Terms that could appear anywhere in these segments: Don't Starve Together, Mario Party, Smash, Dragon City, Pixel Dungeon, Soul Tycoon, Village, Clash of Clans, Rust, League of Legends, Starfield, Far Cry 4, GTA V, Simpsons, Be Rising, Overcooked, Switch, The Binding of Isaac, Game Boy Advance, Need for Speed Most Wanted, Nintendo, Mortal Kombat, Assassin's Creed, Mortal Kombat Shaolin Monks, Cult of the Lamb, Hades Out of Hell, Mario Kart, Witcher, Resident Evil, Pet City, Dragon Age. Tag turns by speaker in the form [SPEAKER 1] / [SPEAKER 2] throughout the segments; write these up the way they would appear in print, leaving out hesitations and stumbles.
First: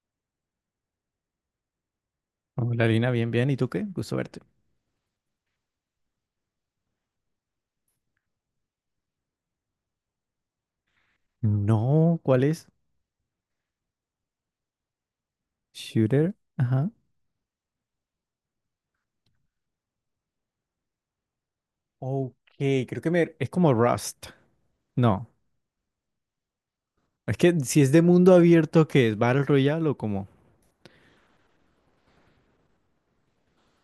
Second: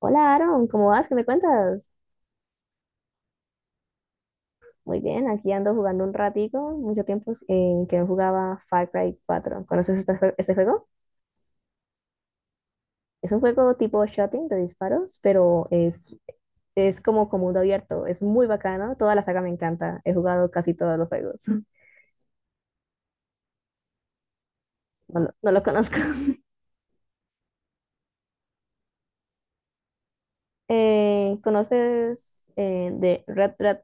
[SPEAKER 1] Hola Aaron, ¿cómo vas? ¿Qué me cuentas?
[SPEAKER 2] Hola Lina, bien, bien. ¿Y tú qué? Gusto verte.
[SPEAKER 1] Muy bien, aquí ando jugando un ratico, mucho tiempo en que no jugaba Far Cry 4. ¿Conoces este juego?
[SPEAKER 2] No, ¿cuál es?
[SPEAKER 1] Es un juego tipo shooting de disparos, pero es,
[SPEAKER 2] Shooter. Ajá.
[SPEAKER 1] es como mundo abierto, es muy bacano, toda la saga me encanta, he jugado casi todos los juegos.
[SPEAKER 2] Ok, creo que es como Rust.
[SPEAKER 1] No,
[SPEAKER 2] No,
[SPEAKER 1] lo no lo conozco.
[SPEAKER 2] es que si es de mundo abierto, ¿qué es? ¿Battle Royale o como?
[SPEAKER 1] ¿Conoces de Red, Red,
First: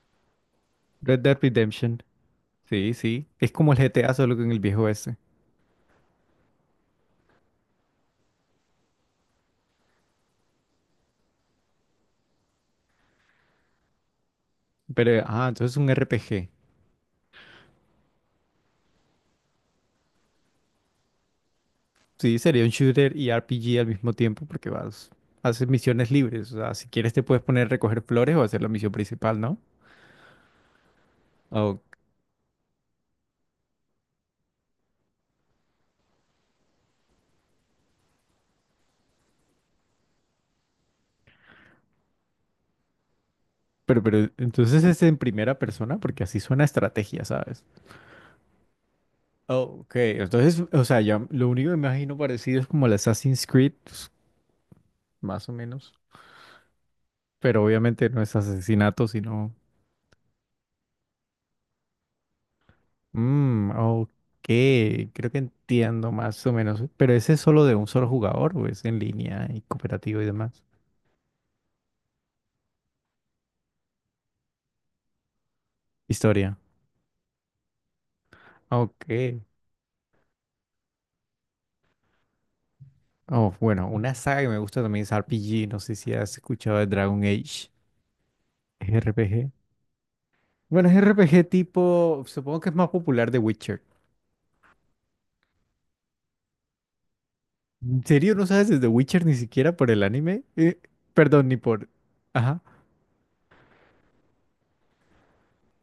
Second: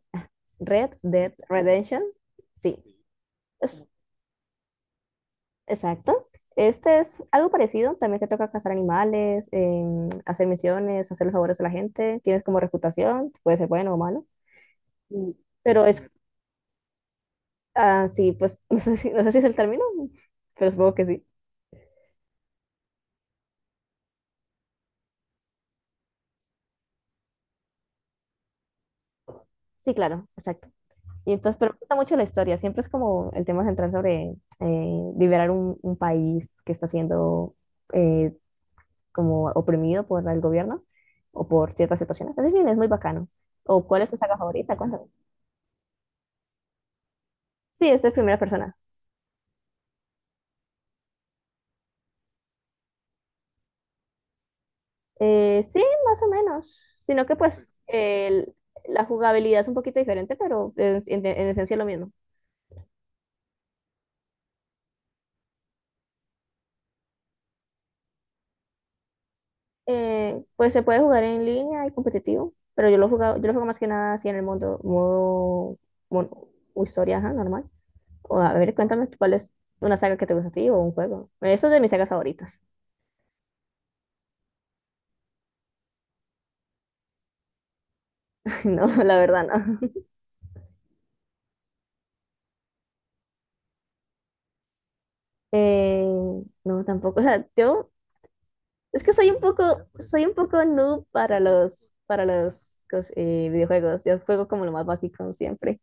[SPEAKER 1] Red
[SPEAKER 2] Red
[SPEAKER 1] Dead
[SPEAKER 2] Dead
[SPEAKER 1] Redemption?
[SPEAKER 2] Redemption.
[SPEAKER 1] Sí,
[SPEAKER 2] Sí, sí. Es como el
[SPEAKER 1] es,
[SPEAKER 2] GTA, solo que en el viejo este.
[SPEAKER 1] exacto. Este es algo parecido. También te toca cazar animales, hacer misiones, hacer los favores a la gente. Tienes como reputación, puede ser bueno o malo.
[SPEAKER 2] Pero,
[SPEAKER 1] Mm.
[SPEAKER 2] ah, entonces es
[SPEAKER 1] Pero
[SPEAKER 2] un
[SPEAKER 1] es,
[SPEAKER 2] RPG.
[SPEAKER 1] sí, pues no sé si es el término, pero supongo que sí.
[SPEAKER 2] Sí, sería un shooter y RPG al mismo tiempo porque vas, haces misiones libres. O sea, si quieres te puedes poner a recoger flores o hacer la misión principal, ¿no?
[SPEAKER 1] Sí, claro, exacto. Y entonces, pero me
[SPEAKER 2] Oh.
[SPEAKER 1] gusta mucho la historia. Siempre es como el tema central sobre liberar un país que está siendo eh, como oprimido por el gobierno o por ciertas situaciones. Entonces, bien, es muy bacano. ¿O cuál
[SPEAKER 2] Pero,
[SPEAKER 1] es tu
[SPEAKER 2] pero,
[SPEAKER 1] saga favorita?
[SPEAKER 2] entonces es
[SPEAKER 1] Cuéntame.
[SPEAKER 2] en primera persona porque así suena estrategia, ¿sabes?
[SPEAKER 1] Sí, esta es primera persona.
[SPEAKER 2] Ok, entonces, o sea, ya lo único que me imagino parecido es como el Assassin's Creed, pues, más o
[SPEAKER 1] Sí,
[SPEAKER 2] menos.
[SPEAKER 1] más o menos, sino que
[SPEAKER 2] Pero
[SPEAKER 1] pues
[SPEAKER 2] obviamente no es
[SPEAKER 1] la
[SPEAKER 2] asesinato, sino.
[SPEAKER 1] jugabilidad es un poquito diferente, pero en esencia es lo mismo.
[SPEAKER 2] Mmm, ok, creo que entiendo más o menos. Pero ese es solo de un solo jugador, o es en línea y cooperativo y demás.
[SPEAKER 1] Pues se puede jugar en línea y competitivo, pero yo lo juego más que nada así en el mundo, modo
[SPEAKER 2] Historia.
[SPEAKER 1] o historia, ajá, normal. O, a ver,
[SPEAKER 2] Ok.
[SPEAKER 1] cuéntame cuál es una saga que te gusta a ti o un juego. Esa es de mis sagas favoritas.
[SPEAKER 2] Oh, bueno, una saga que me gusta también es RPG. No sé si has escuchado de Dragon Age.
[SPEAKER 1] No, la verdad
[SPEAKER 2] RPG.
[SPEAKER 1] no.
[SPEAKER 2] Bueno, es RPG tipo. Supongo que es más popular de Witcher.
[SPEAKER 1] Eh, no, tampoco. O sea, yo
[SPEAKER 2] ¿En serio no sabes desde
[SPEAKER 1] es que
[SPEAKER 2] Witcher
[SPEAKER 1] soy
[SPEAKER 2] ni
[SPEAKER 1] un
[SPEAKER 2] siquiera
[SPEAKER 1] poco,
[SPEAKER 2] por el
[SPEAKER 1] soy un
[SPEAKER 2] anime?
[SPEAKER 1] poco noob para
[SPEAKER 2] Perdón, ni por...
[SPEAKER 1] los, para
[SPEAKER 2] Ajá.
[SPEAKER 1] los videojuegos. Yo juego como lo más básico siempre.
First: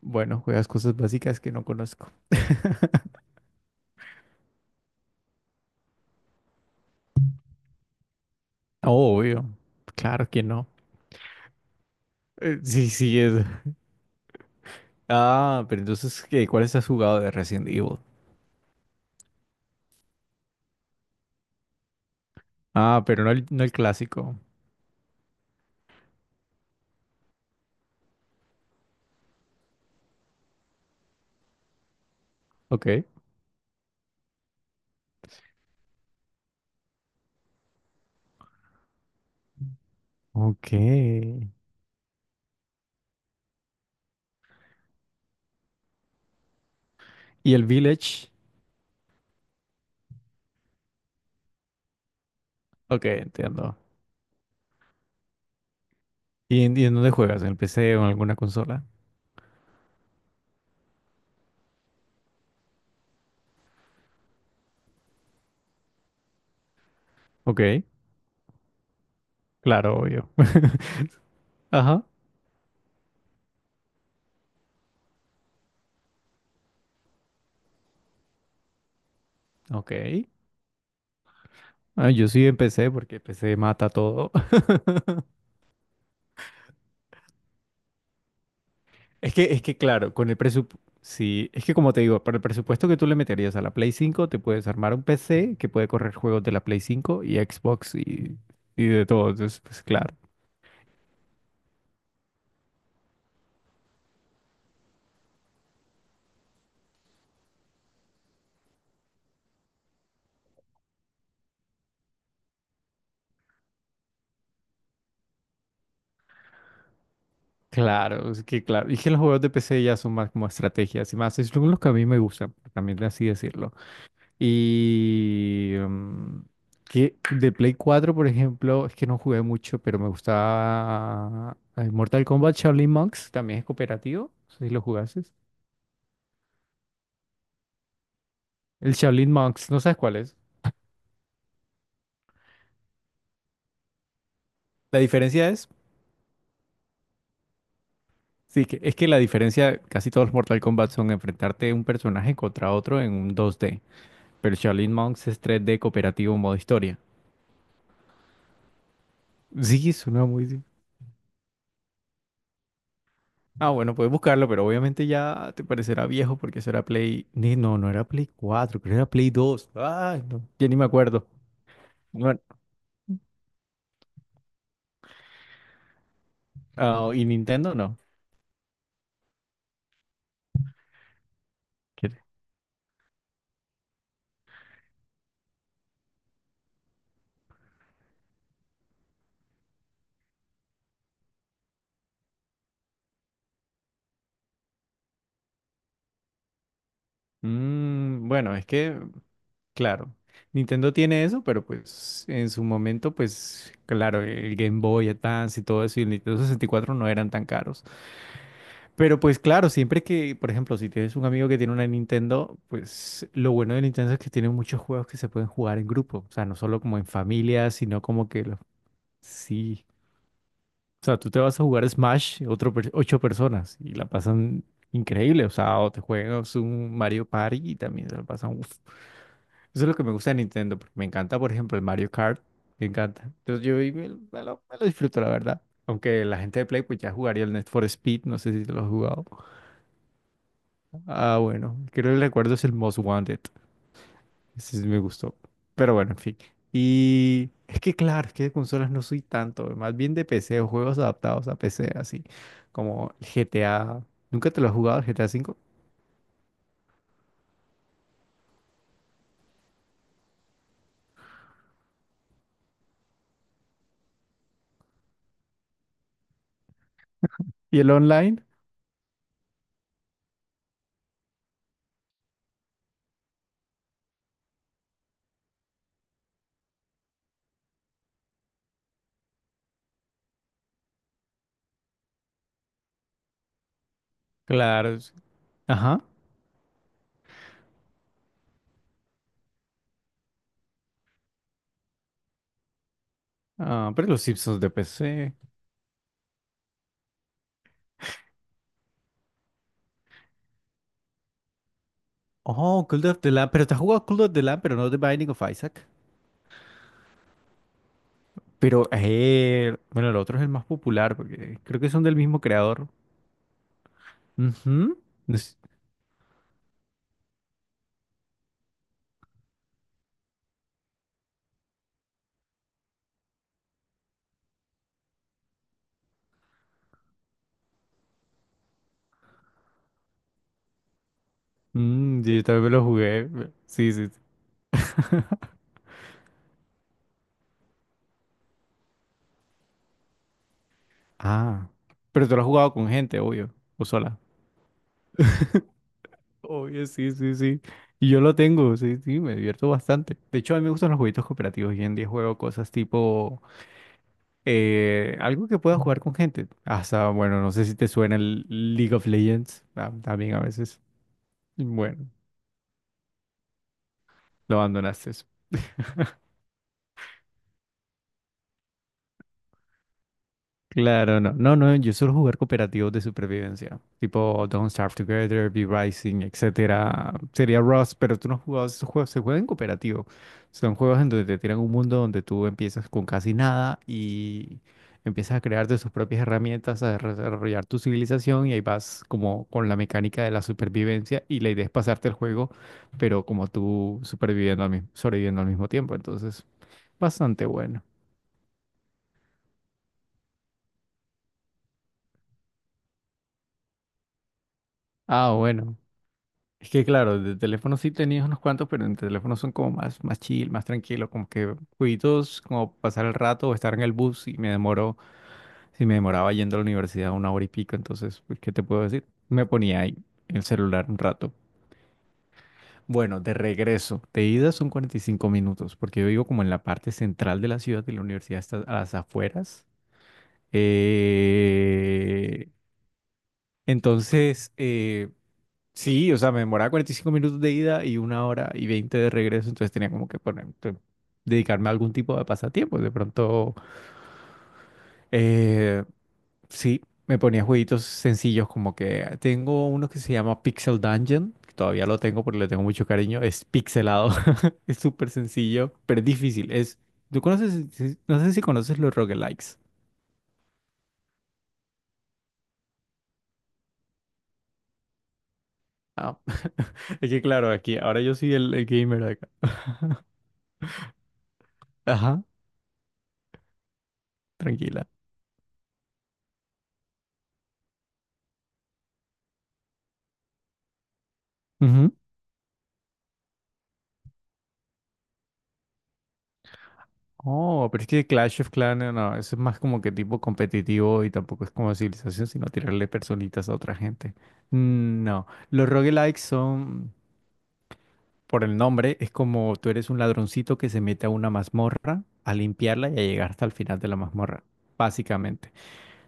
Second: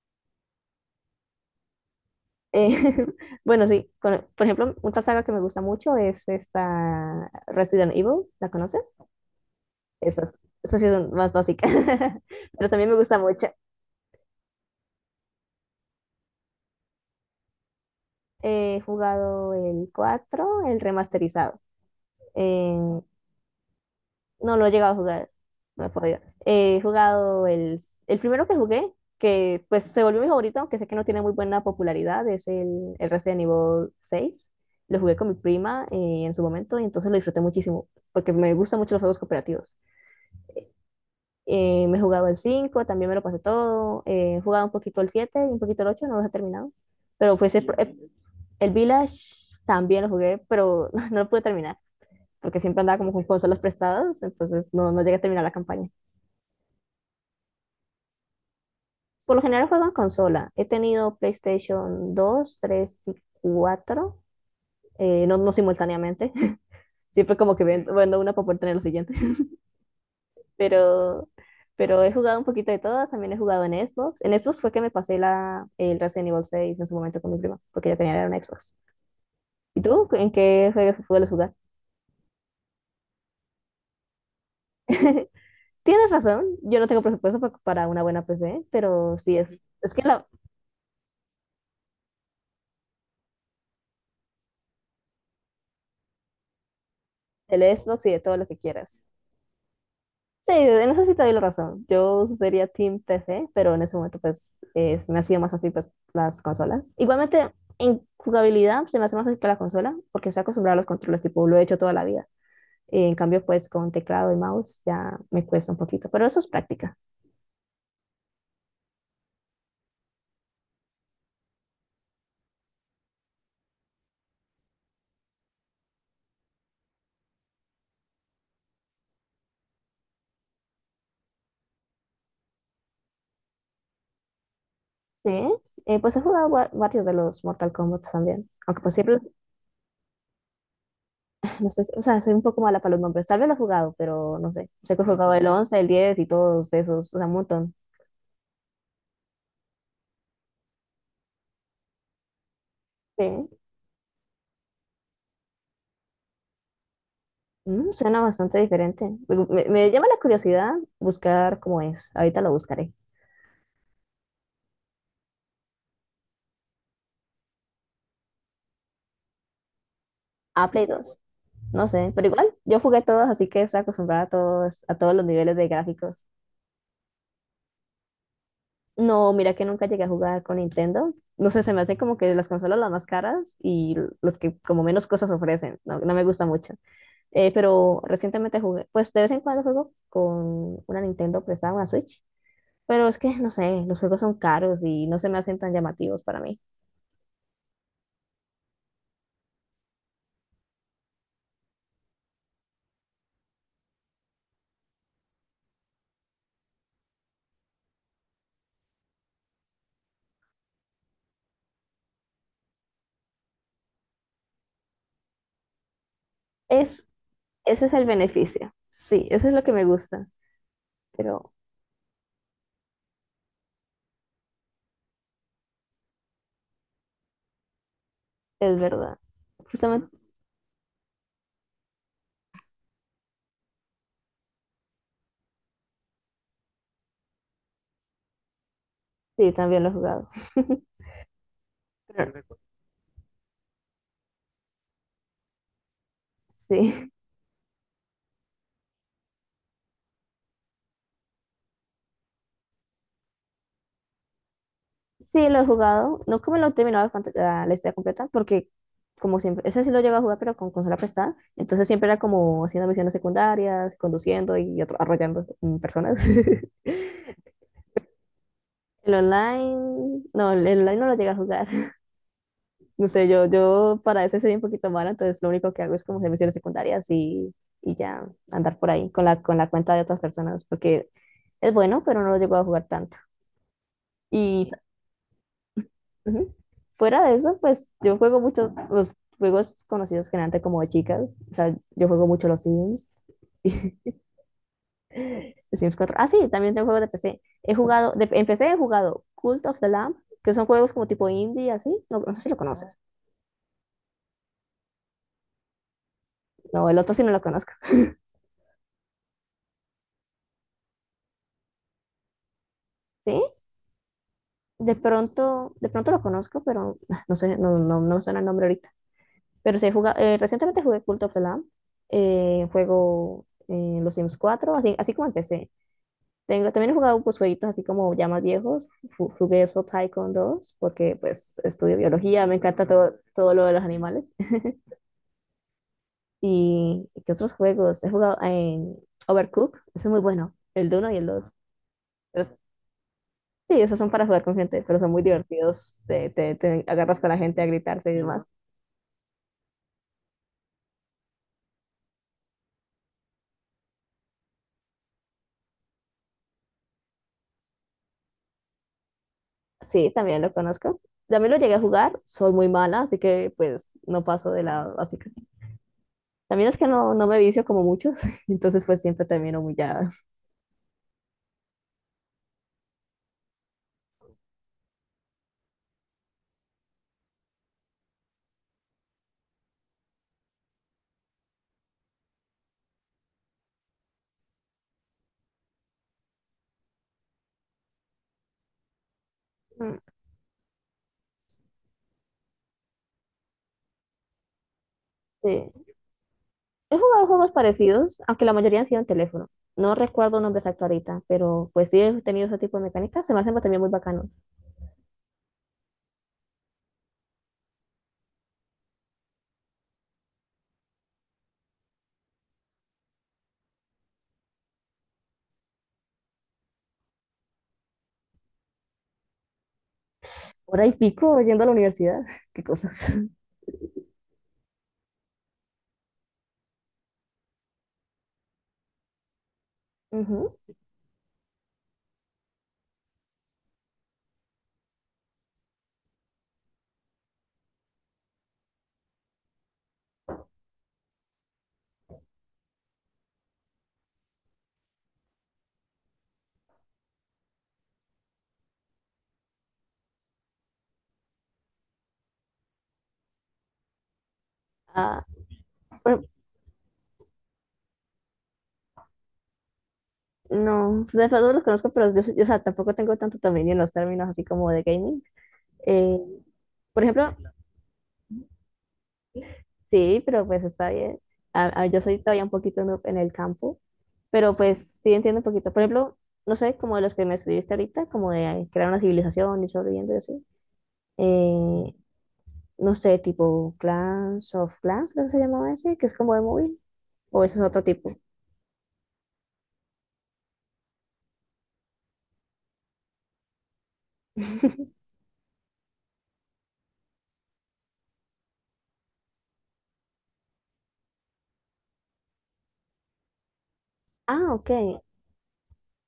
[SPEAKER 2] Bueno, juegas cosas básicas que no conozco.
[SPEAKER 1] Eh, bueno, sí, por ejemplo, una saga que me gusta mucho es esta Resident Evil, ¿la conoces?
[SPEAKER 2] Oh, obvio. Claro que
[SPEAKER 1] Esas,
[SPEAKER 2] no.
[SPEAKER 1] esas sí son más básicas, pero
[SPEAKER 2] Sí,
[SPEAKER 1] también me gusta
[SPEAKER 2] sí, es...
[SPEAKER 1] mucho.
[SPEAKER 2] Ah, pero entonces, ¿qué? ¿Cuáles has jugado de Resident Evil?
[SPEAKER 1] He jugado el 4 el remasterizado.
[SPEAKER 2] Ah, pero no el clásico.
[SPEAKER 1] No lo he llegado a jugar, no he podido. He jugado el primero que jugué, que pues se volvió mi favorito, aunque sé que no tiene muy buena popularidad, es
[SPEAKER 2] Ok.
[SPEAKER 1] el Resident Evil seis. Lo jugué con mi prima en su momento y entonces lo disfruté muchísimo, porque me gustan mucho los juegos cooperativos.
[SPEAKER 2] Ok.
[SPEAKER 1] Me he jugado el cinco, también me lo pasé todo. He jugado un poquito el 7 y un poquito el ocho, no los he terminado. Pero pues
[SPEAKER 2] ¿Y el
[SPEAKER 1] el, el
[SPEAKER 2] Village?
[SPEAKER 1] el Village también lo jugué, pero no lo pude terminar, porque siempre andaba
[SPEAKER 2] Ok,
[SPEAKER 1] como con consolas
[SPEAKER 2] entiendo.
[SPEAKER 1] prestadas, entonces no, no llegué a terminar la campaña.
[SPEAKER 2] ¿Y en dónde juegas? ¿En el PC o en alguna consola?
[SPEAKER 1] Por lo general juego en consola. He tenido PlayStation 2, 3 y 4, no, no simultáneamente. Siempre como
[SPEAKER 2] Ok.
[SPEAKER 1] que vendo una para poder tener la siguiente.
[SPEAKER 2] Claro, obvio.
[SPEAKER 1] Pero, pero
[SPEAKER 2] Ajá.
[SPEAKER 1] he jugado un poquito de todas. También he jugado en Xbox. En Xbox fue que me pasé el Resident Evil 6 en su momento con mi prima, porque ella tenía una Xbox. ¿Y
[SPEAKER 2] Ok.
[SPEAKER 1] tú? ¿En qué juegos sueles jugar?
[SPEAKER 2] Ah, yo sí empecé porque PC mata todo.
[SPEAKER 1] Tienes razón. Yo no tengo presupuesto para una buena PC, pero
[SPEAKER 2] Es
[SPEAKER 1] sí
[SPEAKER 2] que, es
[SPEAKER 1] es.
[SPEAKER 2] que
[SPEAKER 1] Es que
[SPEAKER 2] claro, con el presupuesto, sí, es que como te digo, para el presupuesto que tú le meterías a la Play 5 te puedes armar un PC que puede correr juegos de la Play 5 y
[SPEAKER 1] el
[SPEAKER 2] Xbox
[SPEAKER 1] Xbox y de
[SPEAKER 2] y,
[SPEAKER 1] todo lo que
[SPEAKER 2] y
[SPEAKER 1] quieras.
[SPEAKER 2] de todo. Entonces, pues claro,
[SPEAKER 1] Sí, en eso sí te doy la razón. Yo sería Team PC, pero en ese momento pues se me hacía más fácil pues las consolas. Igualmente en jugabilidad se me hace más fácil que la consola porque estoy acostumbrada a los controles, tipo lo he hecho toda la vida. En cambio pues con teclado y mouse ya me cuesta un poquito, pero eso es práctica.
[SPEAKER 2] claro, es que claro. Y que los juegos de PC ya son más como estrategias y más, es lo que a mí me gusta, también así decirlo. Y que de Play 4 por ejemplo, es que no jugué mucho, pero me gustaba Mortal Kombat Shaolin Monks, también es cooperativo, no sé si lo
[SPEAKER 1] Sí,
[SPEAKER 2] jugases.
[SPEAKER 1] pues he jugado varios de los Mortal Kombat también. Aunque pues
[SPEAKER 2] El
[SPEAKER 1] siempre,
[SPEAKER 2] Shaolin Monks, ¿no sabes cuál es?
[SPEAKER 1] no sé, o sea, soy un poco mala para los nombres. Tal vez lo he jugado, pero no sé. Sé
[SPEAKER 2] La
[SPEAKER 1] que he jugado el
[SPEAKER 2] diferencia es,
[SPEAKER 1] 11, el 10 y todos esos, o sea, un montón.
[SPEAKER 2] sí, que es que la diferencia, casi todos los Mortal Kombat son enfrentarte un personaje contra otro en un
[SPEAKER 1] Sí.
[SPEAKER 2] 2D, pero el Shaolin Monks es 3D cooperativo modo historia.
[SPEAKER 1] Suena bastante diferente. Digo, me
[SPEAKER 2] Sí,
[SPEAKER 1] llama la
[SPEAKER 2] suena muy bien.
[SPEAKER 1] curiosidad buscar cómo es. Ahorita lo buscaré.
[SPEAKER 2] Ah, bueno, puedes buscarlo, pero obviamente ya te parecerá viejo porque eso era Play. No, no era Play 4, creo que era Play 2. Ay, no, ya ni me
[SPEAKER 1] Play dos.
[SPEAKER 2] acuerdo.
[SPEAKER 1] No sé, pero
[SPEAKER 2] Bueno,
[SPEAKER 1] igual, yo jugué todos, así que estoy acostumbrada a todos los niveles de gráficos.
[SPEAKER 2] ah, y Nintendo no.
[SPEAKER 1] No, mira que nunca llegué a jugar con Nintendo. No sé, se me hacen como que las consolas las más caras y los que como menos cosas ofrecen. No, no me gusta mucho. Pero recientemente jugué, pues de vez en cuando juego con una Nintendo prestada, una Switch. Pero es que, no sé, los juegos son caros y no se me hacen tan llamativos para mí.
[SPEAKER 2] Bueno, es que, claro, Nintendo tiene eso, pero pues en su momento, pues claro, el Game Boy Advance y todo eso y el Nintendo 64 no eran tan caros. Pero pues claro, siempre que, por ejemplo, si tienes un amigo que tiene una Nintendo, pues lo bueno de Nintendo es que tiene muchos juegos que se pueden jugar en grupo, o sea, no solo como en
[SPEAKER 1] Es,
[SPEAKER 2] familia,
[SPEAKER 1] ese es
[SPEAKER 2] sino
[SPEAKER 1] el
[SPEAKER 2] como que
[SPEAKER 1] beneficio. Sí, eso es lo que me
[SPEAKER 2] sí.
[SPEAKER 1] gusta.
[SPEAKER 2] O sea, tú te
[SPEAKER 1] Pero
[SPEAKER 2] vas a jugar Smash, ocho personas y la pasan increíble, o sea, o te juegas un Mario Party y también se la pasan.
[SPEAKER 1] es verdad.
[SPEAKER 2] Eso es lo que me
[SPEAKER 1] Justamente,
[SPEAKER 2] gusta de Nintendo, porque me encanta, por ejemplo, el Mario Kart. Me encanta. Entonces yo y me lo disfruto, la verdad. Aunque la gente de Play pues ya jugaría el Need for Speed, no sé si te lo has jugado.
[SPEAKER 1] sí, también lo he jugado.
[SPEAKER 2] Ah, bueno, creo que el recuerdo
[SPEAKER 1] Pero,
[SPEAKER 2] es el Most Wanted. Ese sí me gustó. Pero bueno, en fin.
[SPEAKER 1] sí.
[SPEAKER 2] Y es que claro, es que de consolas no soy tanto, más bien de PC o juegos adaptados a PC, así como el GTA. ¿Nunca te lo has jugado el GTA
[SPEAKER 1] Sí,
[SPEAKER 2] V?
[SPEAKER 1] lo he jugado. No como lo he terminado la historia completa, porque como siempre, ese sí lo llego a jugar, pero con consola prestada. Entonces siempre era como haciendo misiones secundarias, conduciendo y arrollando personas.
[SPEAKER 2] ¿Y el online?
[SPEAKER 1] El online no lo llegué a jugar. No sé, yo para ese soy un poquito mala, entonces lo único que hago es como hacer misiones secundarias y ya andar por ahí con con la cuenta de otras personas, porque es bueno, pero no lo llego a jugar tanto. Y
[SPEAKER 2] Claro. Ajá.
[SPEAKER 1] Ujú. Fuera de eso, pues yo juego mucho los juegos conocidos generalmente como de chicas. O sea, yo juego mucho los Sims
[SPEAKER 2] Ah, pero
[SPEAKER 1] y
[SPEAKER 2] los Simpsons de PC.
[SPEAKER 1] Sims cuatro. Sí, también tengo juegos de PC. He jugado, en PC he jugado Cult of the Lamb, que son juegos como tipo indie, así. No, no sé si lo
[SPEAKER 2] Oh,
[SPEAKER 1] conoces.
[SPEAKER 2] Cult of the Lamb. Pero te has jugado Cult of the Lamb, pero no The Binding of Isaac.
[SPEAKER 1] No, el otro sí no lo conozco.
[SPEAKER 2] Pero, bueno, el otro es el más popular, porque creo que son del mismo creador.
[SPEAKER 1] ¿Sí? De
[SPEAKER 2] Ujú. Es-
[SPEAKER 1] pronto, de pronto lo conozco, pero no sé, no, no, no me suena el nombre ahorita. Pero sí, he jugado, recientemente jugué Cult of the Lamb. Juego los Sims cuatro así, así como en tengo, también he jugado pues jueguitos así como ya más viejos. Jugué Soul Tycoon dos porque pues estudio
[SPEAKER 2] mm, sí, yo
[SPEAKER 1] biología, me
[SPEAKER 2] también me lo
[SPEAKER 1] encanta todo,
[SPEAKER 2] jugué.
[SPEAKER 1] todo lo de los
[SPEAKER 2] Sí, sí, sí.
[SPEAKER 1] animales. ¿Y qué otros juegos? He jugado en Overcooked, ese es muy bueno, el uno y el dos.
[SPEAKER 2] Ah, pero tú lo
[SPEAKER 1] Pero-
[SPEAKER 2] has jugado con gente, obvio,
[SPEAKER 1] sí,
[SPEAKER 2] o
[SPEAKER 1] esos son
[SPEAKER 2] sola.
[SPEAKER 1] para jugar con gente, pero son muy divertidos. Te
[SPEAKER 2] Obvio, sí,
[SPEAKER 1] agarras con
[SPEAKER 2] sí,
[SPEAKER 1] la
[SPEAKER 2] sí.
[SPEAKER 1] gente a gritarte
[SPEAKER 2] Y
[SPEAKER 1] y
[SPEAKER 2] yo lo
[SPEAKER 1] demás.
[SPEAKER 2] tengo, sí, sí, me divierto bastante. De hecho, a mí me gustan los jueguitos cooperativos. Y en día juego cosas tipo algo que pueda jugar con gente. Hasta, bueno, no sé si te suena el League of Legends,
[SPEAKER 1] Sí,
[SPEAKER 2] también a
[SPEAKER 1] también lo
[SPEAKER 2] veces.
[SPEAKER 1] conozco. También lo llegué a
[SPEAKER 2] Bueno,
[SPEAKER 1] jugar, soy muy mala, así que pues no paso
[SPEAKER 2] lo
[SPEAKER 1] de la
[SPEAKER 2] abandonaste.
[SPEAKER 1] básica. También es que no, no me vicio como muchos, entonces pues siempre termino muy ya.
[SPEAKER 2] Claro, no. No, no, yo suelo jugar cooperativos de supervivencia, tipo Don't Starve Together, Be Rising, etcétera. Sería Rust, pero tú no has jugado esos juegos, se juegan en cooperativo. Son juegos en donde te tiran un mundo donde tú empiezas con casi nada y empiezas a crear de tus propias herramientas, a desarrollar tu civilización y ahí vas como con la mecánica de la supervivencia y la idea es pasarte el juego, pero como tú superviviendo al mismo, sobreviviendo al mismo
[SPEAKER 1] Sí.
[SPEAKER 2] tiempo, entonces
[SPEAKER 1] He jugado
[SPEAKER 2] bastante
[SPEAKER 1] juegos
[SPEAKER 2] bueno.
[SPEAKER 1] parecidos, aunque la mayoría han sido en teléfono. No recuerdo nombres exactos ahorita, pero pues sí he tenido ese tipo de mecánicas. Se me hacen también muy bacanos.
[SPEAKER 2] Ah, bueno. Es que claro, de teléfono sí tenías unos cuantos, pero en teléfono son como más, más chill, más tranquilo, como que jueguitos, como pasar el rato o estar en el bus y me demoró, si me demoraba yendo a la universidad una hora y pico, entonces, pues, ¿qué te puedo decir? Me ponía ahí el
[SPEAKER 1] Hora
[SPEAKER 2] celular
[SPEAKER 1] y
[SPEAKER 2] un rato.
[SPEAKER 1] pico yendo a la universidad. Qué cosas.
[SPEAKER 2] Bueno, de regreso, de ida son 45 minutos, porque yo vivo como en la parte central de la ciudad y la universidad está a las afueras.
[SPEAKER 1] Ujú.
[SPEAKER 2] Eh, entonces, eh, Sí, o sea, me demoraba 45 minutos de ida y una hora y 20 de regreso, entonces tenía como que poner, dedicarme a algún tipo de pasatiempo. De pronto, eh, sí, me ponía jueguitos sencillos como que tengo uno que se llama Pixel Dungeon, que todavía lo tengo porque le tengo mucho cariño, es pixelado, es súper
[SPEAKER 1] Ah,
[SPEAKER 2] sencillo, pero es
[SPEAKER 1] pero
[SPEAKER 2] difícil. Es, ¿tú conoces, no sé si conoces los roguelikes?
[SPEAKER 1] no, pues de todos los conozco, pero yo, o sea, tampoco tengo tanto dominio en los términos así como de gaming. Eh,
[SPEAKER 2] Ah,
[SPEAKER 1] por
[SPEAKER 2] es que
[SPEAKER 1] ejemplo,
[SPEAKER 2] claro, aquí, ahora yo soy el gamer acá.
[SPEAKER 1] sí, pero pues está bien. Yo soy
[SPEAKER 2] Ajá,
[SPEAKER 1] todavía un poquito noob en el campo, pero pues
[SPEAKER 2] tranquila.
[SPEAKER 1] sí entiendo un poquito. Por ejemplo, no sé, como de los que me estuviste ahorita, como de crear una civilización y sobreviviendo y así. eh, no sé, tipo Clash of Clans, creo que se llamaba ese, que es como de móvil, o ese es
[SPEAKER 2] Oh,
[SPEAKER 1] otro
[SPEAKER 2] pero es que
[SPEAKER 1] tipo.
[SPEAKER 2] Clash of Clans, no, no, eso es más como que tipo competitivo y tampoco es como civilización, sino tirarle personitas a otra gente. No, los roguelikes son, por el nombre, es como tú eres un ladroncito que se mete a una mazmorra a limpiarla y a llegar hasta el final de la mazmorra,
[SPEAKER 1] Ok.
[SPEAKER 2] básicamente.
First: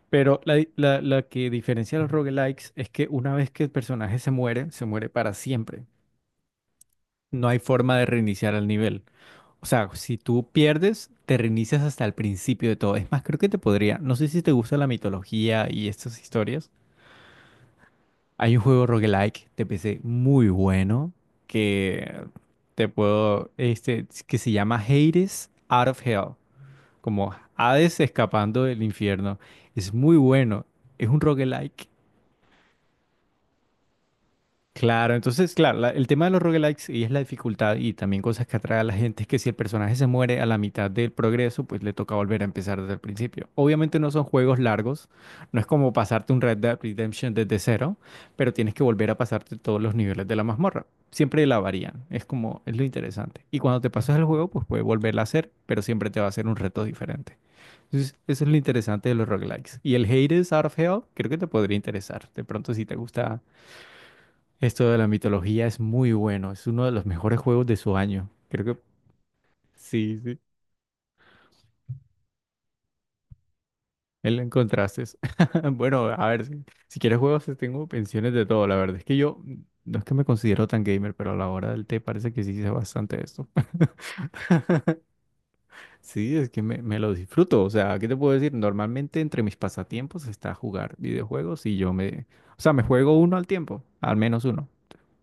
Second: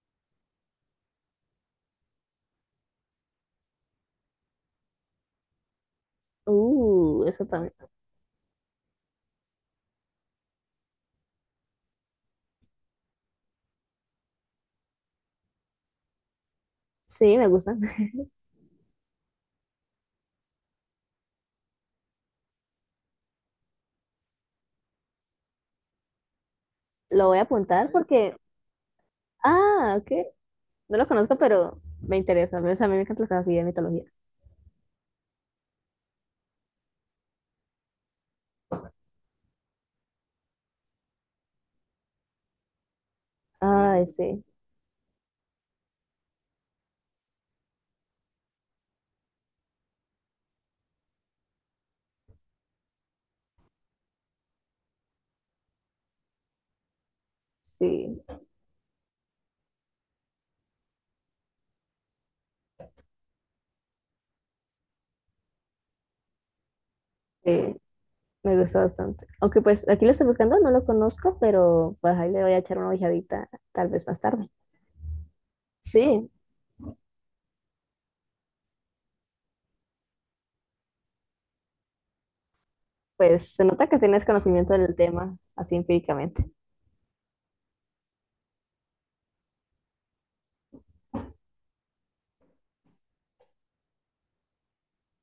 [SPEAKER 2] Pero la que diferencia a los roguelikes es que una vez que el personaje se muere para siempre.
[SPEAKER 1] Eso
[SPEAKER 2] No hay
[SPEAKER 1] también.
[SPEAKER 2] forma de reiniciar el nivel. O sea, si tú pierdes, te reinicias hasta el principio de todo. Es más, creo que te podría. No sé si te gusta la mitología y estas historias.
[SPEAKER 1] Sí, me gusta.
[SPEAKER 2] Hay un juego roguelike de PC muy bueno que te puedo, que se llama Hades Out of Hell,
[SPEAKER 1] Lo
[SPEAKER 2] como
[SPEAKER 1] voy a apuntar
[SPEAKER 2] Hades
[SPEAKER 1] porque,
[SPEAKER 2] escapando del infierno. Es
[SPEAKER 1] ok.
[SPEAKER 2] muy bueno.
[SPEAKER 1] No lo
[SPEAKER 2] Es un
[SPEAKER 1] conozco, pero
[SPEAKER 2] roguelike.
[SPEAKER 1] me interesa. O sea, a mí me encantan las cosas así de mitología.
[SPEAKER 2] Claro, entonces, claro, el tema de los roguelikes y es la dificultad y también cosas que atrae a la gente es que si el personaje se muere a la mitad del progreso, pues le toca volver a empezar desde el principio. Obviamente
[SPEAKER 1] Ay,
[SPEAKER 2] no son
[SPEAKER 1] sí,
[SPEAKER 2] juegos largos, no es como pasarte un Red Dead Redemption desde cero, pero tienes que volver a pasarte todos los niveles de la mazmorra. Siempre la varían, es como, es lo interesante. Y cuando te pasas el juego, pues puedes volverla a hacer, pero siempre te va a ser un reto diferente. Entonces,
[SPEAKER 1] sí,
[SPEAKER 2] eso es lo interesante de los roguelikes. Y el Hades Out of Hell, creo que te podría interesar. De pronto, si te gusta esto de la mitología es muy bueno, es uno de los mejores juegos de
[SPEAKER 1] sí,
[SPEAKER 2] su año.
[SPEAKER 1] me
[SPEAKER 2] Creo que
[SPEAKER 1] gusta bastante. Aunque pues aquí lo
[SPEAKER 2] sí,
[SPEAKER 1] estoy
[SPEAKER 2] sí,
[SPEAKER 1] buscando, no lo conozco, pero pues ahí le voy a echar una ojeadita tal vez más
[SPEAKER 2] él lo
[SPEAKER 1] tarde.
[SPEAKER 2] encontraste. Bueno, a
[SPEAKER 1] Sí,
[SPEAKER 2] ver, si quieres juegos, tengo pensiones de todo. La verdad es que yo no es que me considero tan gamer, pero a la hora del té parece que sí sé bastante esto.
[SPEAKER 1] pues se nota que tienes conocimiento del tema, así
[SPEAKER 2] Sí,
[SPEAKER 1] empíricamente.
[SPEAKER 2] es que me lo disfruto. O sea, ¿qué te puedo decir? Normalmente entre mis pasatiempos está jugar videojuegos y yo me, o sea, me juego uno al tiempo, al menos uno.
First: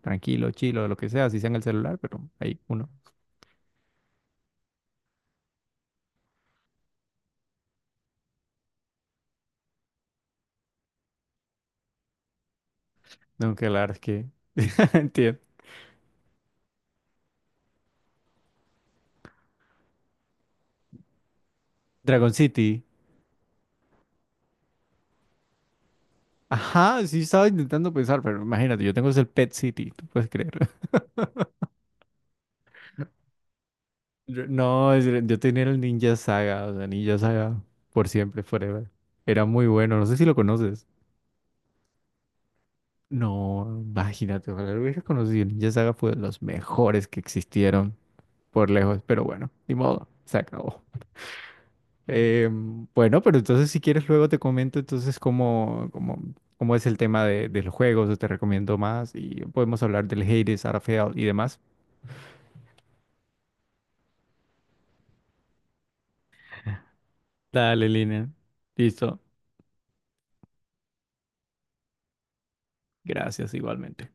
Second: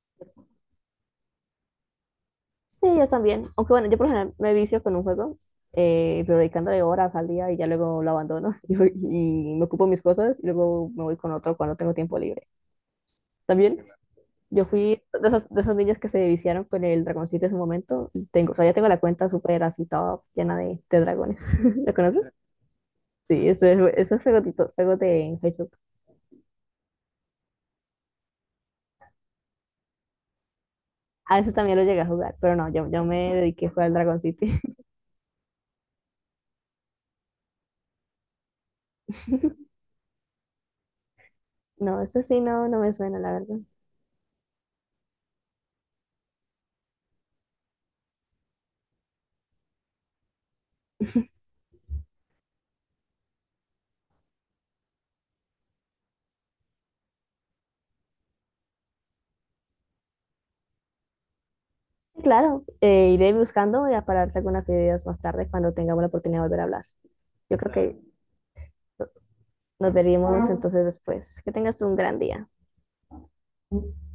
[SPEAKER 2] Tranquilo, chilo, lo que sea, si sea en el celular, pero hay
[SPEAKER 1] Sí,
[SPEAKER 2] uno.
[SPEAKER 1] yo también. Aunque bueno, yo por ejemplo me vicio con un juego, pero dedicándole horas al día y ya luego lo abandono y me ocupo mis cosas y luego me voy con otro cuando tengo tiempo libre.
[SPEAKER 2] Aunque la
[SPEAKER 1] También
[SPEAKER 2] verdad es que
[SPEAKER 1] yo fui de
[SPEAKER 2] entiendo.
[SPEAKER 1] esas, de esas niñas que se viciaron con el dragoncito en su momento. Y tengo, o sea, ya tengo la cuenta súper así toda llena de dragones. ¿Lo conoces?
[SPEAKER 2] Dragon City.
[SPEAKER 1] Sí, ese es juego de Facebook.
[SPEAKER 2] Ajá, sí estaba intentando pensar, pero imagínate, yo tengo es el Pet City, tú puedes creer.
[SPEAKER 1] A veces también lo llegué a jugar, pero no, yo me dediqué fue al Dragon City.
[SPEAKER 2] No, yo tenía el Ninja Saga, o sea, Ninja Saga por siempre, forever. Era muy bueno, no sé si lo conoces.
[SPEAKER 1] No, ese sí no, no me suena, la verdad.
[SPEAKER 2] No, imagínate, ojalá lo hubiera conocido. El Ninja Saga fue de los mejores que existieron por lejos, pero bueno, ni modo, se acabó. Bueno, pero entonces si quieres luego te comento entonces cómo es el tema de los juegos, o te recomiendo más y podemos hablar del Hades, Starfield y demás.
[SPEAKER 1] Sí, claro, iré buscando y para darte algunas ideas más tarde cuando tengamos la oportunidad de volver a hablar. Yo creo
[SPEAKER 2] Dale,
[SPEAKER 1] que
[SPEAKER 2] Lina. Listo.
[SPEAKER 1] nos veríamos entonces después. Que tengas un gran día.
[SPEAKER 2] Gracias igualmente.